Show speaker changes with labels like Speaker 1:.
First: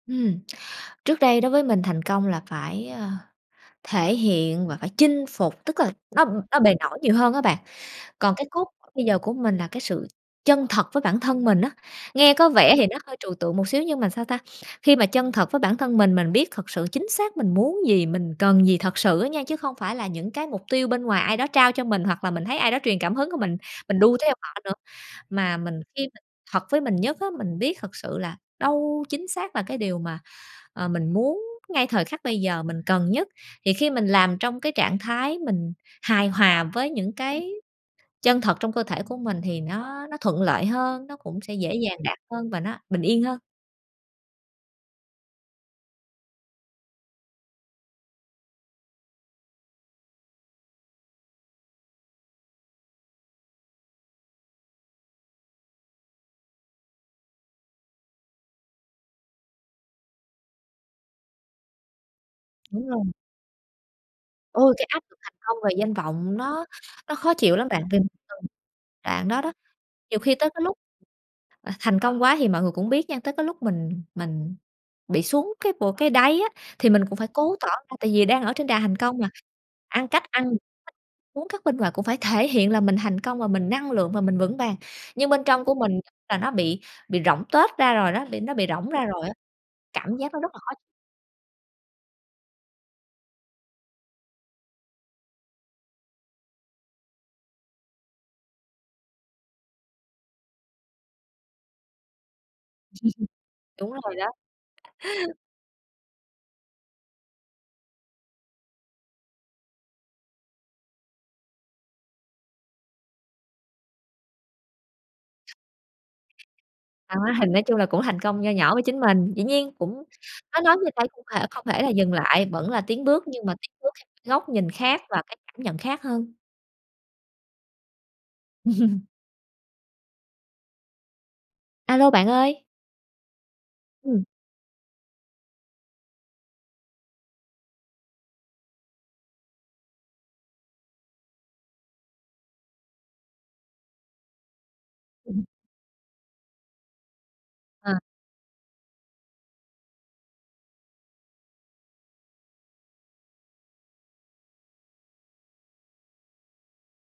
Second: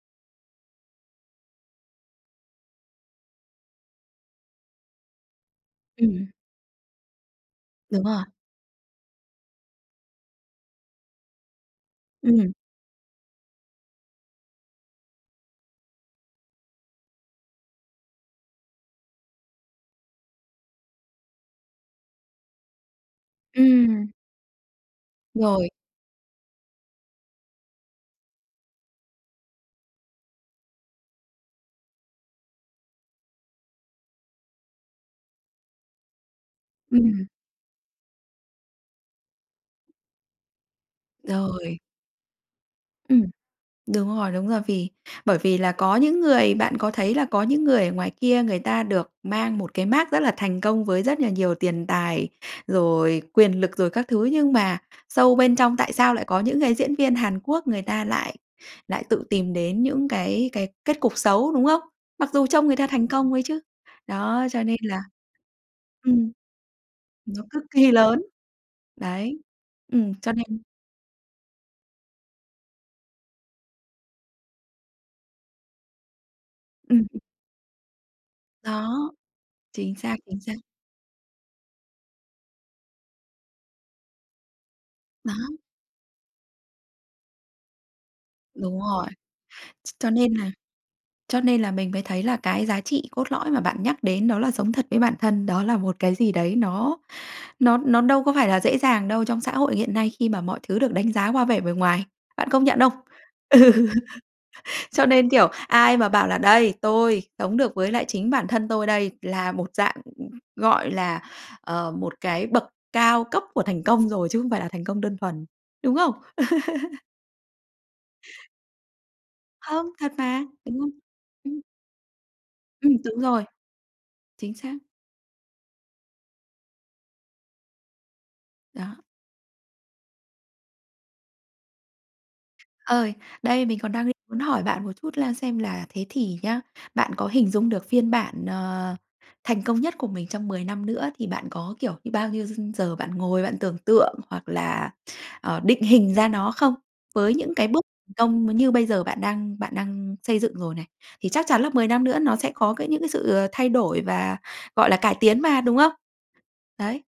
Speaker 1: Ừm, trước đây đối với mình thành công là phải, ơ, thể hiện và phải chinh phục, tức là nó,
Speaker 2: Ừm.
Speaker 1: ừm, nó bề nổi nhiều hơn á bạn.
Speaker 2: Đúng rồi.
Speaker 1: Còn cái cốt bây giờ của mình là cái sự chân thật với bản thân mình á, nghe có
Speaker 2: Ừm.
Speaker 1: vẻ thì nó hơi trừu tượng một xíu nhưng mà, sao ta, khi mà chân thật với bản thân mình, mình biết thực sự chính xác mình muốn gì, mình cần gì thật sự á nha, chứ không phải là những cái mục tiêu bên ngoài ai đó trao cho mình hoặc là mình thấy ai đó truyền cảm hứng c mình mình
Speaker 2: Ừm.
Speaker 1: đu theo họ nữa, mà
Speaker 2: Rồi.
Speaker 1: mình khi mình thật với mình nhất á, mình biết thật sự là đâu chính xác là cái điều mà, ờ, mình muốn ngay thời khắc bây giờ mình cần nhất, thì khi mình làm trong cái trạng thái mình hài hòa với những
Speaker 2: Ừm.
Speaker 1: cái chân thật trong cơ thể của mình thì nó nó thuận lợi hơn, nó cũng sẽ dễ
Speaker 2: Rồi.
Speaker 1: dàng đạt hơn và nó bình
Speaker 2: Ừm.
Speaker 1: yên hơn.
Speaker 2: Đúng rồi, đúng rồi, vì bởi vì là có những người bạn có thấy là có những người ở ngoài kia người ta được mang một cái mác rất là thành công với rất là nhiều tiền tài, rồi quyền lực, rồi các thứ nhưng mà sâu bên trong tại sao lại có những cái diễn viên Hàn Quốc người ta lại lại tự tìm đến những cái cái kết cục xấu, đúng không? Mặc dù trông người ta
Speaker 1: Đúng
Speaker 2: thành
Speaker 1: luôn.
Speaker 2: công đấy chứ. Đó, cho
Speaker 1: Ôi,
Speaker 2: nên
Speaker 1: cái
Speaker 2: là
Speaker 1: áp lực thành công về danh
Speaker 2: ừm.
Speaker 1: vọng nó nó khó
Speaker 2: Nó
Speaker 1: chịu
Speaker 2: cực
Speaker 1: lắm bạn,
Speaker 2: kỳ
Speaker 1: vì bình
Speaker 2: lớn,
Speaker 1: thường đoạn
Speaker 2: đấy,
Speaker 1: đó, đó,
Speaker 2: ừm,
Speaker 1: nhiều
Speaker 2: cho
Speaker 1: khi tới cái
Speaker 2: nên
Speaker 1: lúc, ờ, thành công quá thì mọi người cũng biết nha, tới cái lúc mình mình bị xuống cái bộ cái đáy á, thì
Speaker 2: Ừm.
Speaker 1: mình cũng phải cố tỏ ra tại vì đang ở trên đà thành
Speaker 2: Đó,
Speaker 1: công mà,
Speaker 2: chính
Speaker 1: ăn
Speaker 2: xác,
Speaker 1: cách
Speaker 2: chính
Speaker 1: ăn
Speaker 2: xác.
Speaker 1: [unintelligible] uống, cắt bên ngoài cũng phải thể hiện là mình thành công và mình năng lượng và mình vững vàng nhưng
Speaker 2: Đó.
Speaker 1: bên trong của mình nó bị bị rỗng tuếch ra rồi đó, bị nó bị
Speaker 2: Đúng
Speaker 1: rỗng ra
Speaker 2: rồi,
Speaker 1: rồi á.
Speaker 2: ch cho
Speaker 1: Cảm giác
Speaker 2: nên
Speaker 1: nó
Speaker 2: là
Speaker 1: rất là khó
Speaker 2: cho nên là mình mới thấy là cái giá trị cốt lõi mà bạn nhắc đến đó là sống thật với bản thân, đó là một cái gì đấy nó nó nó đâu có phải là dễ dàng đâu, trong xã hội hiện nay khi mà mọi thứ được đánh giá qua vẻ bề ngoài, bạn công nhận không? Ừ,
Speaker 1: Đúng rồi đó.
Speaker 2: cho nên, kiểu, ai mà bảo là "Đây, tôi sống được với lại chính bản thân tôi đây." là một dạng, gọi là, ờ, một cái bậc cao cấp của thành công rồi, chứ không phải là thành công đơn thuần, đúng không?
Speaker 1: Đó, thành nói chung là cũng thành công nho nhỏ với chính mình, dĩ nhiên
Speaker 2: Không,
Speaker 1: cũng
Speaker 2: thật mà,
Speaker 1: nói nói
Speaker 2: đúng không?
Speaker 1: như vậy không thể
Speaker 2: Ừm.
Speaker 1: không thể là dừng lại, vẫn là
Speaker 2: Ừm,
Speaker 1: tiến
Speaker 2: đúng
Speaker 1: bước
Speaker 2: rồi,
Speaker 1: nhưng mà tiến bước theo cái góc
Speaker 2: chính
Speaker 1: nhìn
Speaker 2: xác.
Speaker 1: khác và cái cảm nhận khác hơn.
Speaker 2: Đó.
Speaker 1: A lô, bạn ơi.
Speaker 2: Ơi, đây mình còn đang định
Speaker 1: Ừm.
Speaker 2: muốn hỏi bạn một chút là xem là thế thì nhá, bạn có hình dung được phiên bản, ờ, thành công nhất của mình trong 10 năm nữa thì bạn có, kiểu, như bao nhiêu giờ bạn ngồi bạn tưởng tượng hoặc là,
Speaker 1: [unintelligible]
Speaker 2: ờ, định hình ra nó không? Với những cái bước
Speaker 1: Ờ.
Speaker 2: thành công m như bây giờ bạn đang bạn đang xây dựng rồi này. Thì chắc chắn là 10 năm nữa nó sẽ có cái những cái sự, ờ, thay đổi và, gọi là, cải tiến mà, đúng không? Đấy.